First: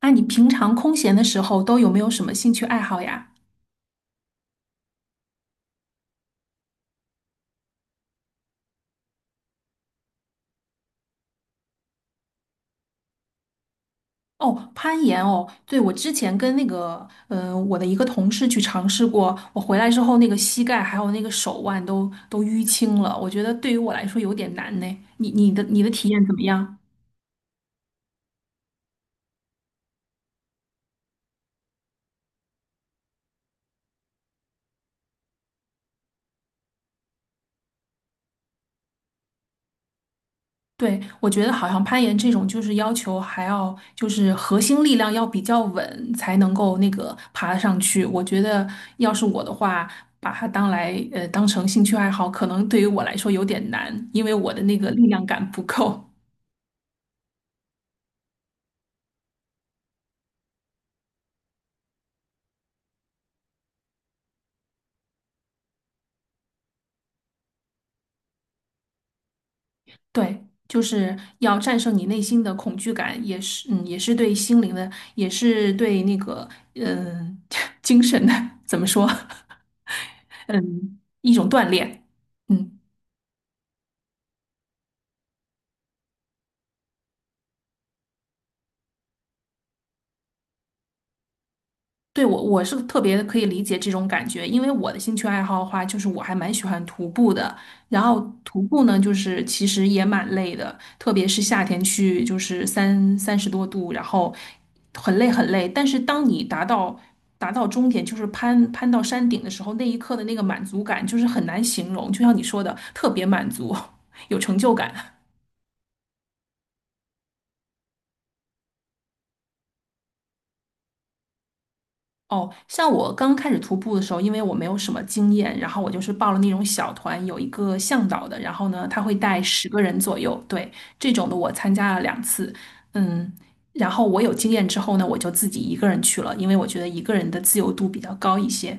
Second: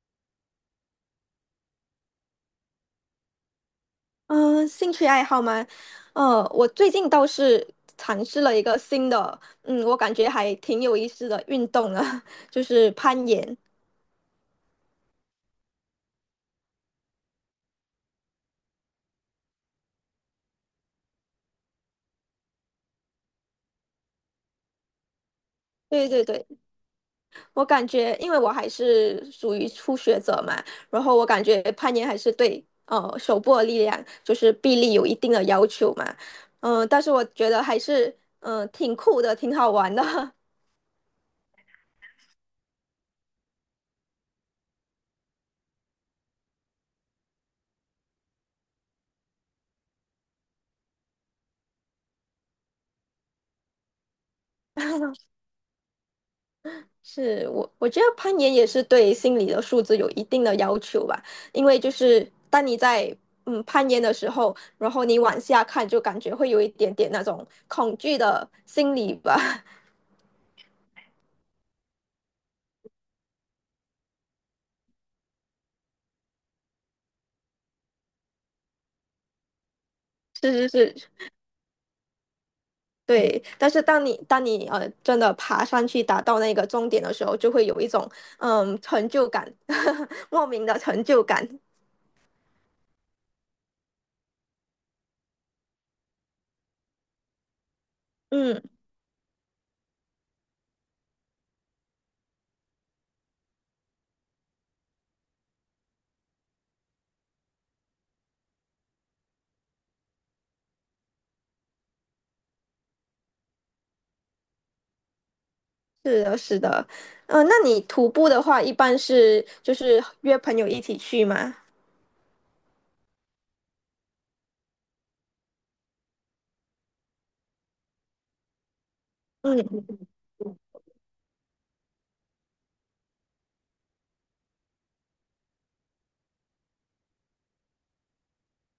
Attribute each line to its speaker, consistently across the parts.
Speaker 1: 那你平常空闲的时候都有没有什么兴趣爱好呀？
Speaker 2: 嗯，兴趣爱好吗？我最近倒是尝试了一个新的，我感觉还挺有意思的运动呢，就是攀岩。
Speaker 1: 哦，攀岩哦，对，我之前跟那个，我的一个同事去尝试过，我回来之后那个膝盖还有那个手腕都淤青了，我觉得对于我来说有点难呢。你的
Speaker 2: 对
Speaker 1: 体验
Speaker 2: 对
Speaker 1: 怎么
Speaker 2: 对，
Speaker 1: 样？
Speaker 2: 我感觉，因为我还是属于初学者嘛，然后我感觉攀岩还是对手部的力量，就是臂力有一定的要求嘛。但是我觉得还是挺酷的，挺好玩的。
Speaker 1: 对，我觉得好像攀岩这种就是要求还要就是核心力量要比较稳才能够那个爬上去。我觉得要是我的话，把它当成兴趣爱好，可能对于我来说有点难，因为我的那个力量 感不够。
Speaker 2: 是我觉得攀岩也是对心理的素质有一定的要求吧，因为就是当你在攀岩的时候，然后你往下看，就感觉会有一点点那种恐惧的心理吧。
Speaker 1: 对，就是要战胜你内心的恐惧感，也是也是对心灵的，也是对那个嗯、呃 精神的怎么说
Speaker 2: 是是
Speaker 1: 嗯
Speaker 2: 是，
Speaker 1: 一种锻炼。嗯。
Speaker 2: 对。但是当你真的爬上去达到那个终点的时候，就会有一种成就感，莫名的成就感。
Speaker 1: 对，我是特别可以理解这种感觉，因为我的兴趣爱好的话，就是我还蛮喜欢徒步的。然后
Speaker 2: 嗯，
Speaker 1: 徒步呢，就是其实也蛮累的，特别是夏天去，就是三十多度，然后很累很累。但是当你达到终点，就是攀到山顶的时候，那一刻的那个满足感，就是很难形容。就像你说的，特别满足，有成就感。
Speaker 2: 是的，是的。那你徒步的话，一般是就是约朋友一起去吗？
Speaker 1: 哦，像我刚开始徒步的时候，因为我没有什么经验，然后我就是报了那种小团，有一个向导的，然后呢，他会带十个
Speaker 2: 嗯。
Speaker 1: 人左右，对，这种的我参加了两次，嗯，然后我有经验之后呢，我就自己一个人去了，因为我觉得一个人的自由度比较高一些。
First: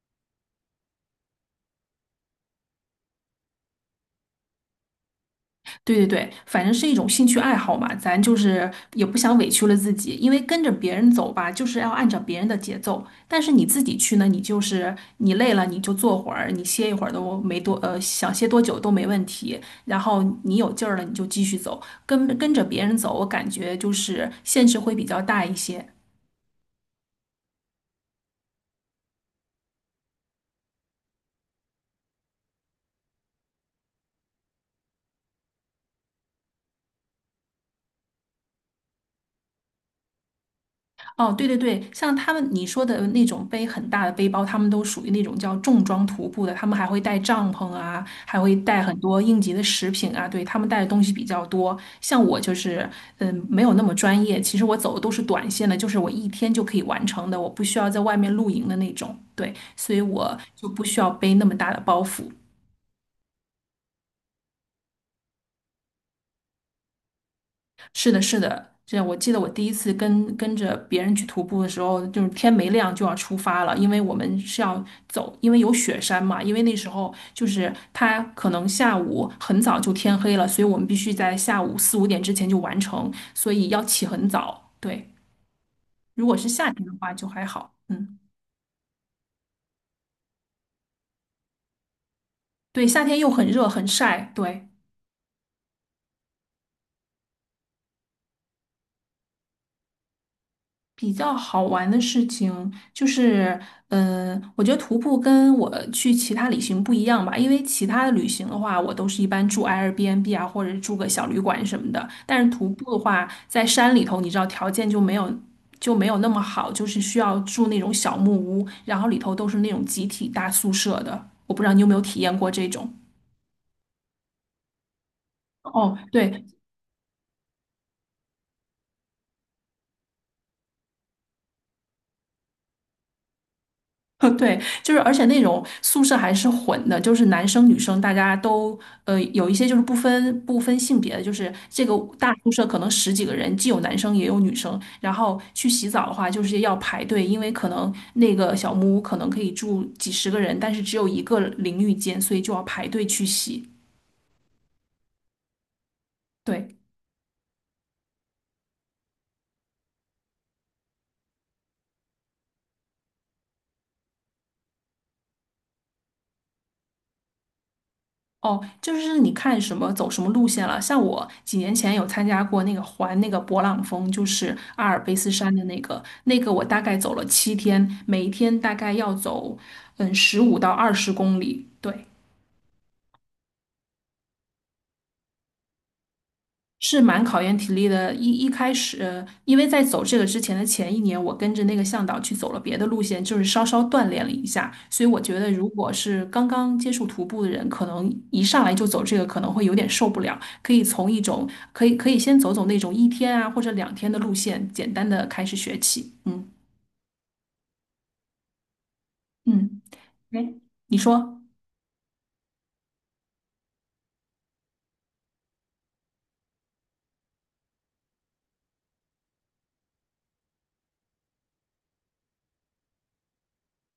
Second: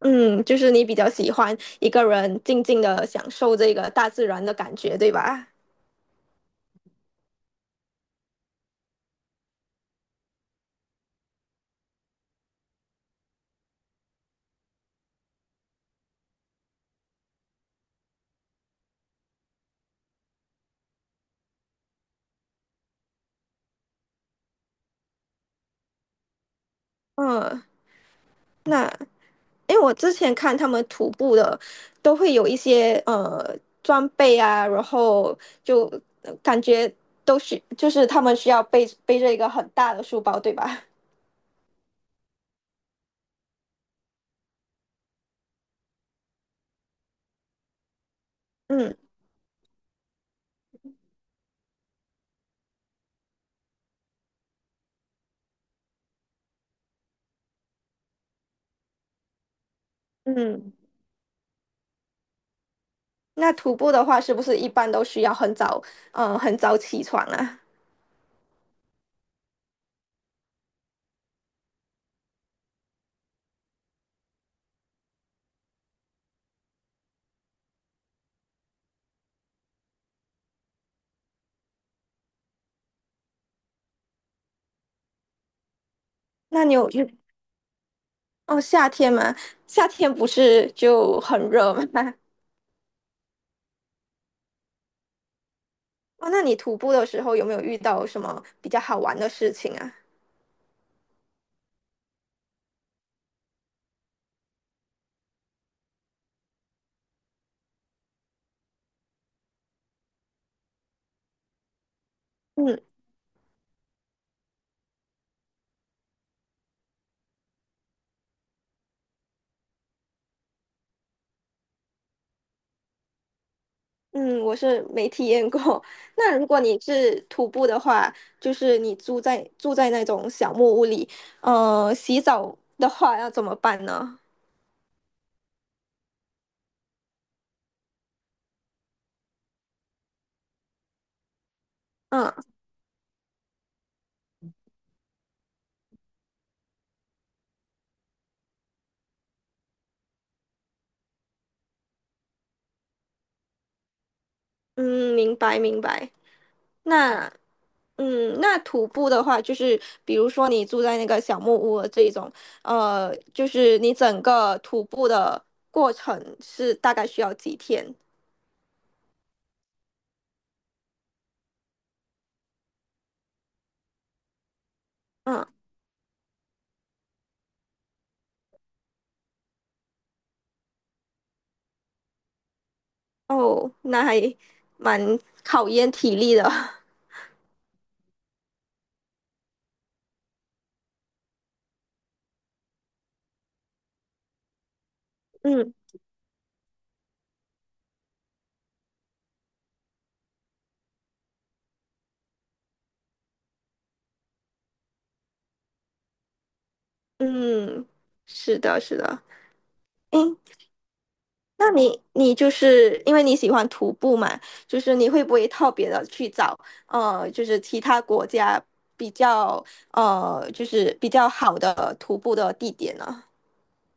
Speaker 2: 嗯，就是你比较喜欢一个人静静的享受这个大自然的感觉，对吧？
Speaker 1: 对对对，反正是一种兴趣爱好嘛，咱就是也不想委屈了自己，因为跟着别人走吧，就是要按照别人的节奏。但是你自己去呢，你就是你累了你就坐会儿，你歇一会儿都没多，呃，想歇多久都没问题。然后你有劲儿了，你就继续走，跟着别人走，我感觉就是限制会比较大一些。
Speaker 2: 嗯，那因为我之前看他们徒步的，都会有一些装备啊，然后就感觉都是就是他们需要背着一个很大的书包，对吧？
Speaker 1: 哦，对对对，像他们你说的那种背很大的背包，他们都属于那种叫重装徒步的，他们还会带帐篷啊，还会带
Speaker 2: 嗯
Speaker 1: 很多应急的食品啊，对，他们带的东西比较多。像我就是，没有那么专业，其实我走的都是短线的，就是我一天就可以完成的，我不需要在外面露营的那种，对，所以我就
Speaker 2: 嗯，
Speaker 1: 不需要背那么大的包袱。
Speaker 2: 那徒步的话，是不是一般都需要很早起床啊？
Speaker 1: 是的，是的，这我记得我第一次跟着别人去徒步的时候，就是天没亮就要出发了，因为我们是要走，因为有雪山嘛，因为那时候就是它可能下午很早就天黑了，所以我们必须在下午四五点之前就完成，所以要起很早。对，如果是
Speaker 2: 那
Speaker 1: 夏
Speaker 2: 你
Speaker 1: 天
Speaker 2: 有
Speaker 1: 的
Speaker 2: 有
Speaker 1: 话就还好，嗯，
Speaker 2: 哦夏天吗？夏天不是就很热吗？
Speaker 1: 对，夏天又很热很晒，对。
Speaker 2: 哦，那你徒步的时候有没有遇到什么比较好玩的事情啊？
Speaker 1: 比较好玩的事情就是，我觉得徒步跟我去其他旅行不一样吧，因为其他的旅行的话，我都是一般住 Airbnb 啊，或者住个小旅馆什么的。但是徒
Speaker 2: 嗯
Speaker 1: 步的话，在山里头，你知道条件就没有那么好，就是需要住那种小木屋，然后里头都是那种集体大宿舍的。我不知道你有没有体验过这种。
Speaker 2: 嗯，我是没体验过。
Speaker 1: 哦，
Speaker 2: 那
Speaker 1: 对，
Speaker 2: 如果你是徒步的话，就是你住在那种小木屋里，洗澡的话要怎么办呢？
Speaker 1: 对，就是而且那种宿舍还是混的，就是男生女生大家都有一些就是不分性别的，就是这个
Speaker 2: 嗯
Speaker 1: 大宿舍可能十几个人，既有男生也有女生。然后去洗澡的话，就是要排队，因为可能那个小木屋可能可以住几十个人，但是只有一个淋浴间，所以就要排队去洗。
Speaker 2: 嗯，明白明白。
Speaker 1: 对。
Speaker 2: 那那徒步的话，就是比如说你住在那个小木屋的这种，就是你整个徒步的过程是大概需要几天？
Speaker 1: 哦，就是你看什么走什么路线了。像我几年前有参加过那个环那个勃朗峰，就是阿尔卑斯
Speaker 2: 嗯。
Speaker 1: 山的那个，那个我大概走了7天，每一天大概要走15到20公里。对，
Speaker 2: 哦，那还蛮考验体力的。
Speaker 1: 是蛮考验体力的。一开始，因为在走这个之前的前一年，我跟着那个向导去走了别的路线，就是稍稍锻炼了一下。所以我觉得，如
Speaker 2: 嗯
Speaker 1: 果是刚刚接触徒步的人，可能一上来就走这个，可能会有点受不了。可以从一种可以可以先走走那种一天啊或者2天的路线，简单的开始学起。嗯
Speaker 2: 嗯，是的，是的。
Speaker 1: 嗯，
Speaker 2: 诶，
Speaker 1: 哎，你说。
Speaker 2: 那你就是因为你喜欢徒步嘛，就是你会不会特别的去找就是其他国家比较就是比较好的徒步的地点呢？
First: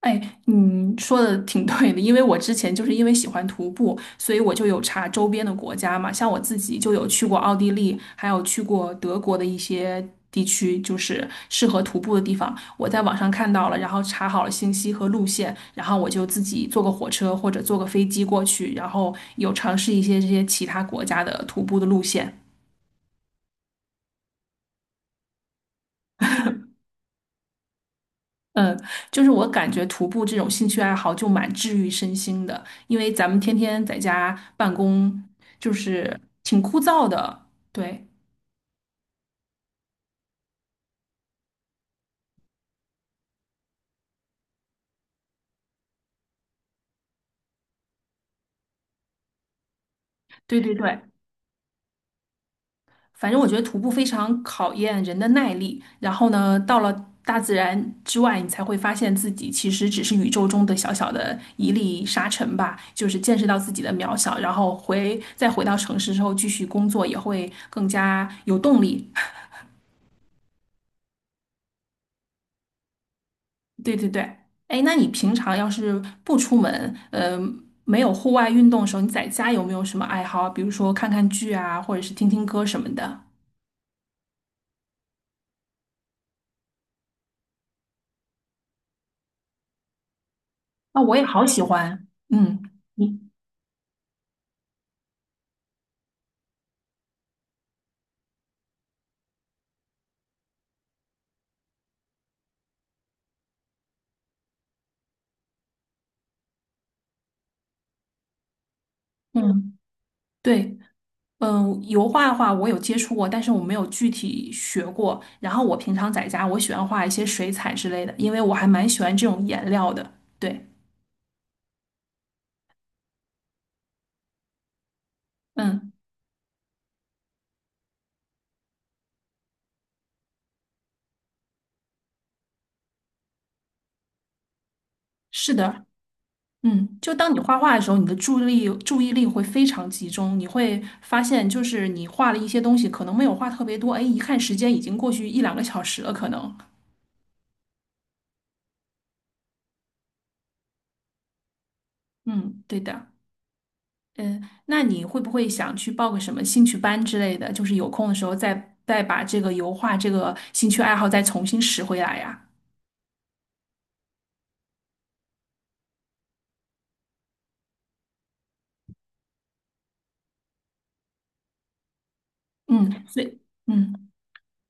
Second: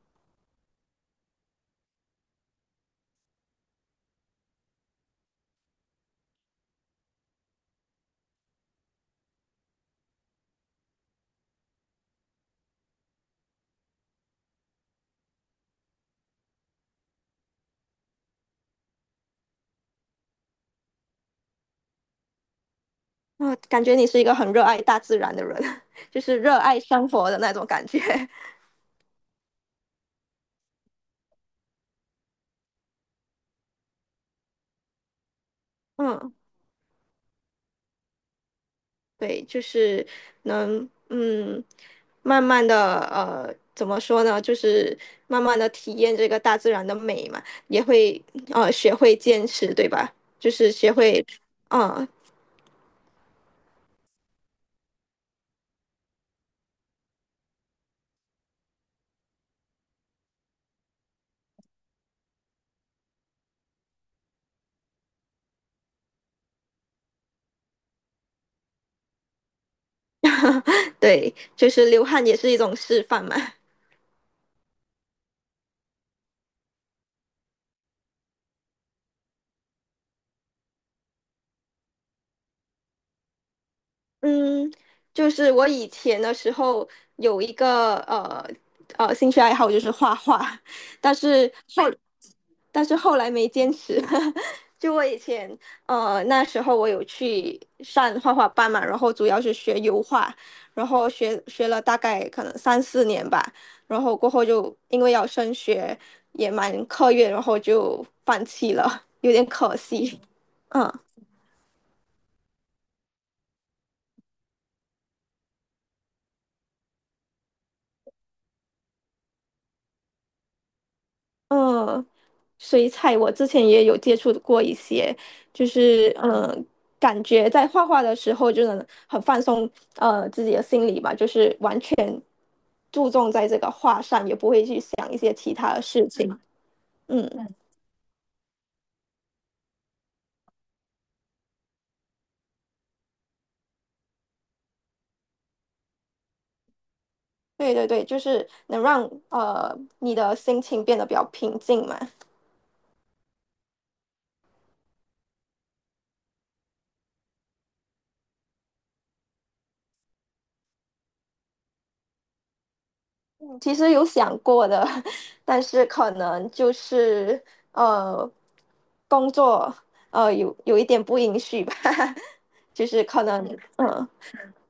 Speaker 1: 哎，你说的挺对的，因为我之前就是因为喜欢徒步，所以我就有查周边的国家嘛，像我自己就有去过奥地利，还有去过德国的一些地区，就是适合徒步的地方。我在网上看到了，然后查好了信息和路线，然后我就自己坐个火车或者坐个飞机过去，然后有尝试一些这些其他国家的徒步的路线。
Speaker 2: 嗯，感觉你是一个很热爱大自然的人，就是热爱生活的那种感觉。
Speaker 1: 嗯，就是我感觉徒步这种兴趣爱好就蛮治愈身心的，因为咱们天天在家办公，就是
Speaker 2: 嗯。
Speaker 1: 挺枯燥的。对，
Speaker 2: 对，就是能慢慢的怎么说呢？就是慢慢的体验这个大自然的美嘛，也会学会坚持，对吧？就
Speaker 1: 对
Speaker 2: 是
Speaker 1: 对
Speaker 2: 学
Speaker 1: 对，
Speaker 2: 会，嗯、
Speaker 1: 反正我觉得徒步非常考验人的耐力。然后呢，到了大自然之外，你才会发现自己其实只是宇宙中的小小的一粒沙尘吧，就是见识到自己的渺小。然后再回到城市之后，继续工作也会更加有动力。
Speaker 2: 对，就是流汗也是一种示范嘛。
Speaker 1: 对对对，哎，那你平常要是不出门，没有户外运动的时候，你在家有没有什么爱好啊比如说看看剧啊，或者是听听歌什么的。
Speaker 2: 嗯，就是我以前的时候有一个兴趣爱好就是画画，
Speaker 1: 啊，
Speaker 2: 但
Speaker 1: 我也好
Speaker 2: 是
Speaker 1: 喜
Speaker 2: 后
Speaker 1: 欢。嗯，
Speaker 2: 但是后
Speaker 1: 你
Speaker 2: 来没坚持。就我以前，那时候我有去上画画班嘛，然后主要是学油画，然后学了大概可能三四年吧，然后过后就因为要升学，也蛮课业，然后就放弃了，有点可
Speaker 1: 嗯，
Speaker 2: 惜。
Speaker 1: 对，
Speaker 2: 嗯
Speaker 1: 油画的话我有接触过，但是我没有具体学过。然后我平常在家，我喜欢画一些水彩之类的，因为我还蛮喜欢这种颜料的。对，
Speaker 2: 嗯，水彩我之前也有接触过一些，就
Speaker 1: 嗯，
Speaker 2: 是感觉在画画的时候就能很放松，自己的心理吧，就是完全注重在这个画上，也不会去想一些
Speaker 1: 是
Speaker 2: 其他的
Speaker 1: 的。
Speaker 2: 事情。
Speaker 1: 嗯，就当你
Speaker 2: 嗯，
Speaker 1: 画画的时候，你的注意力会非常集中，你会发现，就是你画了一些东西，可能没有画特别多，哎，一看时间已经过去一两个小时了，可能。
Speaker 2: 对对对，就是能让你的心情变得比较平静嘛。
Speaker 1: 嗯，对的。嗯，那你会不会想去报个什么兴趣班之类的？就是有空的时候再把这个油画这个兴趣爱好再重新拾回来呀？
Speaker 2: 其实有想过的，但是可能就是呃工作有一点不允许吧，就
Speaker 1: 嗯，
Speaker 2: 是可
Speaker 1: 对，
Speaker 2: 能嗯。
Speaker 1: 嗯，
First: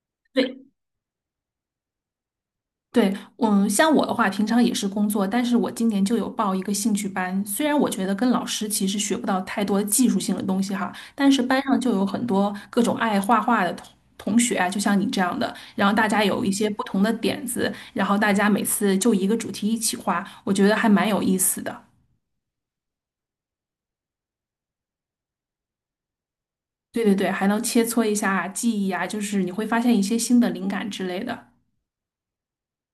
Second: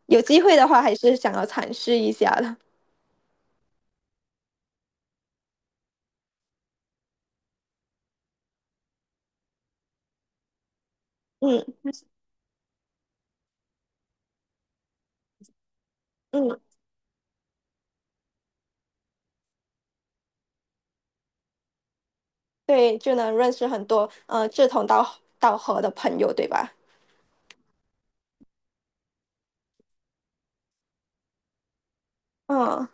Speaker 2: 有机会
Speaker 1: 对。
Speaker 2: 的话，还是想要尝试一下的。
Speaker 1: 对，像我的话，平常也是工作，但是我今年就有报一个兴趣班。虽然我觉得跟老师其实学不到太多技术性的东西哈，但是班
Speaker 2: 嗯
Speaker 1: 上就有很多各种爱画画的同学啊，就像你这样的，然后大家有一
Speaker 2: 嗯，
Speaker 1: 些不同的点子，然后大家每次就一个主题一起画，我觉得还蛮有意思的。
Speaker 2: 对，就能认识很多志同道合的朋友，对吧？
Speaker 1: 对对对，还能切磋一下技艺啊，就是你会发现一些新的灵感之类的。
Speaker 2: 嗯，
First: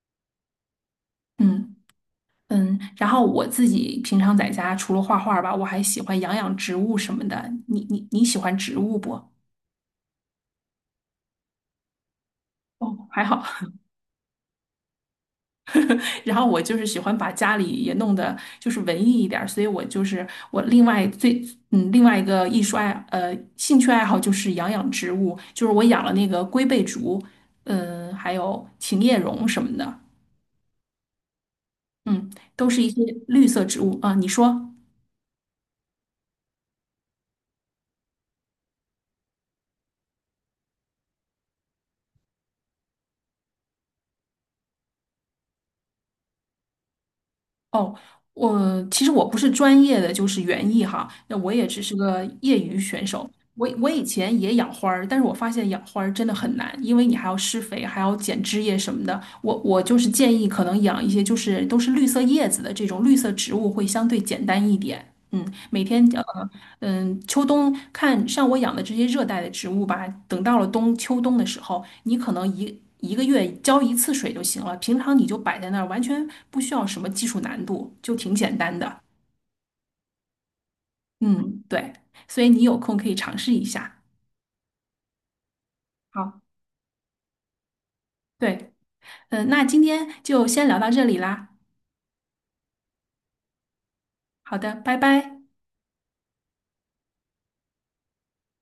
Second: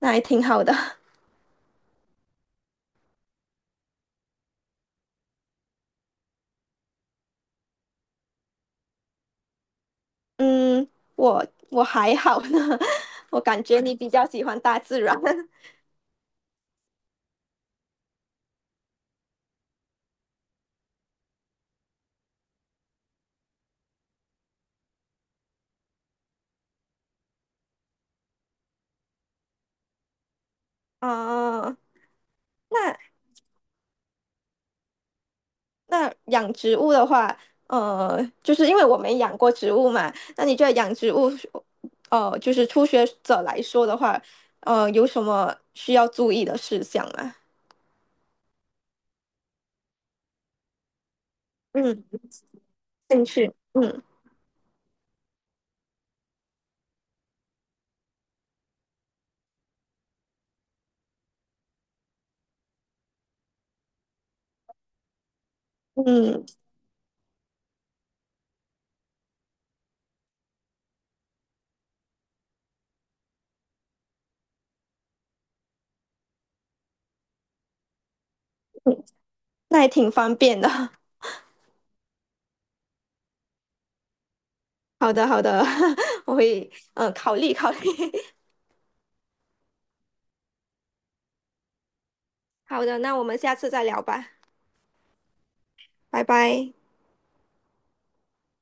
Speaker 2: 那还挺好的。
Speaker 1: 嗯。嗯，然后我自己平常在家除了画画吧，我还喜欢养养植物什么的。你喜欢植物不？
Speaker 2: 嗯，我我还好呢，
Speaker 1: 哦，还
Speaker 2: 我
Speaker 1: 好。
Speaker 2: 感觉你比较喜欢大自然。
Speaker 1: 然后我就是喜欢把家里也弄得就是文艺一点儿，所以我就是我另外最嗯另外一个艺术爱呃兴趣爱好就是养养植物，就是我养了那个龟背竹，嗯，还有琴叶榕什么的，
Speaker 2: 嗯，
Speaker 1: 嗯，都是一
Speaker 2: 那
Speaker 1: 些绿色植物啊。你说？
Speaker 2: 那养植物的话，就是因为我没养过植物嘛，那你觉得养植物，就是初学者来说的话，有什么需要注意的事项吗？
Speaker 1: 哦，我其实不是专业的，就是园艺哈，那我也只是
Speaker 2: 嗯，
Speaker 1: 个业余选
Speaker 2: 兴
Speaker 1: 手。
Speaker 2: 趣，
Speaker 1: 我
Speaker 2: 嗯。
Speaker 1: 以前也养花儿，但是我发现养花儿真的很难，因为你还要施肥，还要剪枝叶什么的。我就是建议，可能养一些就是都是绿色叶子的这种绿色植物会相对简单一点。嗯，每天呃
Speaker 2: 嗯，
Speaker 1: 嗯，秋冬看像我养的这些热带的植物吧，等到了秋冬的时候，你可能一个月浇一次水就行了，平常你就摆在那儿，完全不需要什么技术难度，就挺简单的。
Speaker 2: 嗯那也挺方便的。
Speaker 1: 嗯，对，所以你有空可以尝试一下。
Speaker 2: 好的，好的，我
Speaker 1: 好，
Speaker 2: 会考虑考虑。
Speaker 1: 对，那今天就先聊到这里啦。
Speaker 2: 好的，那我们下次再聊吧，
Speaker 1: 好的，拜拜。
Speaker 2: 拜拜。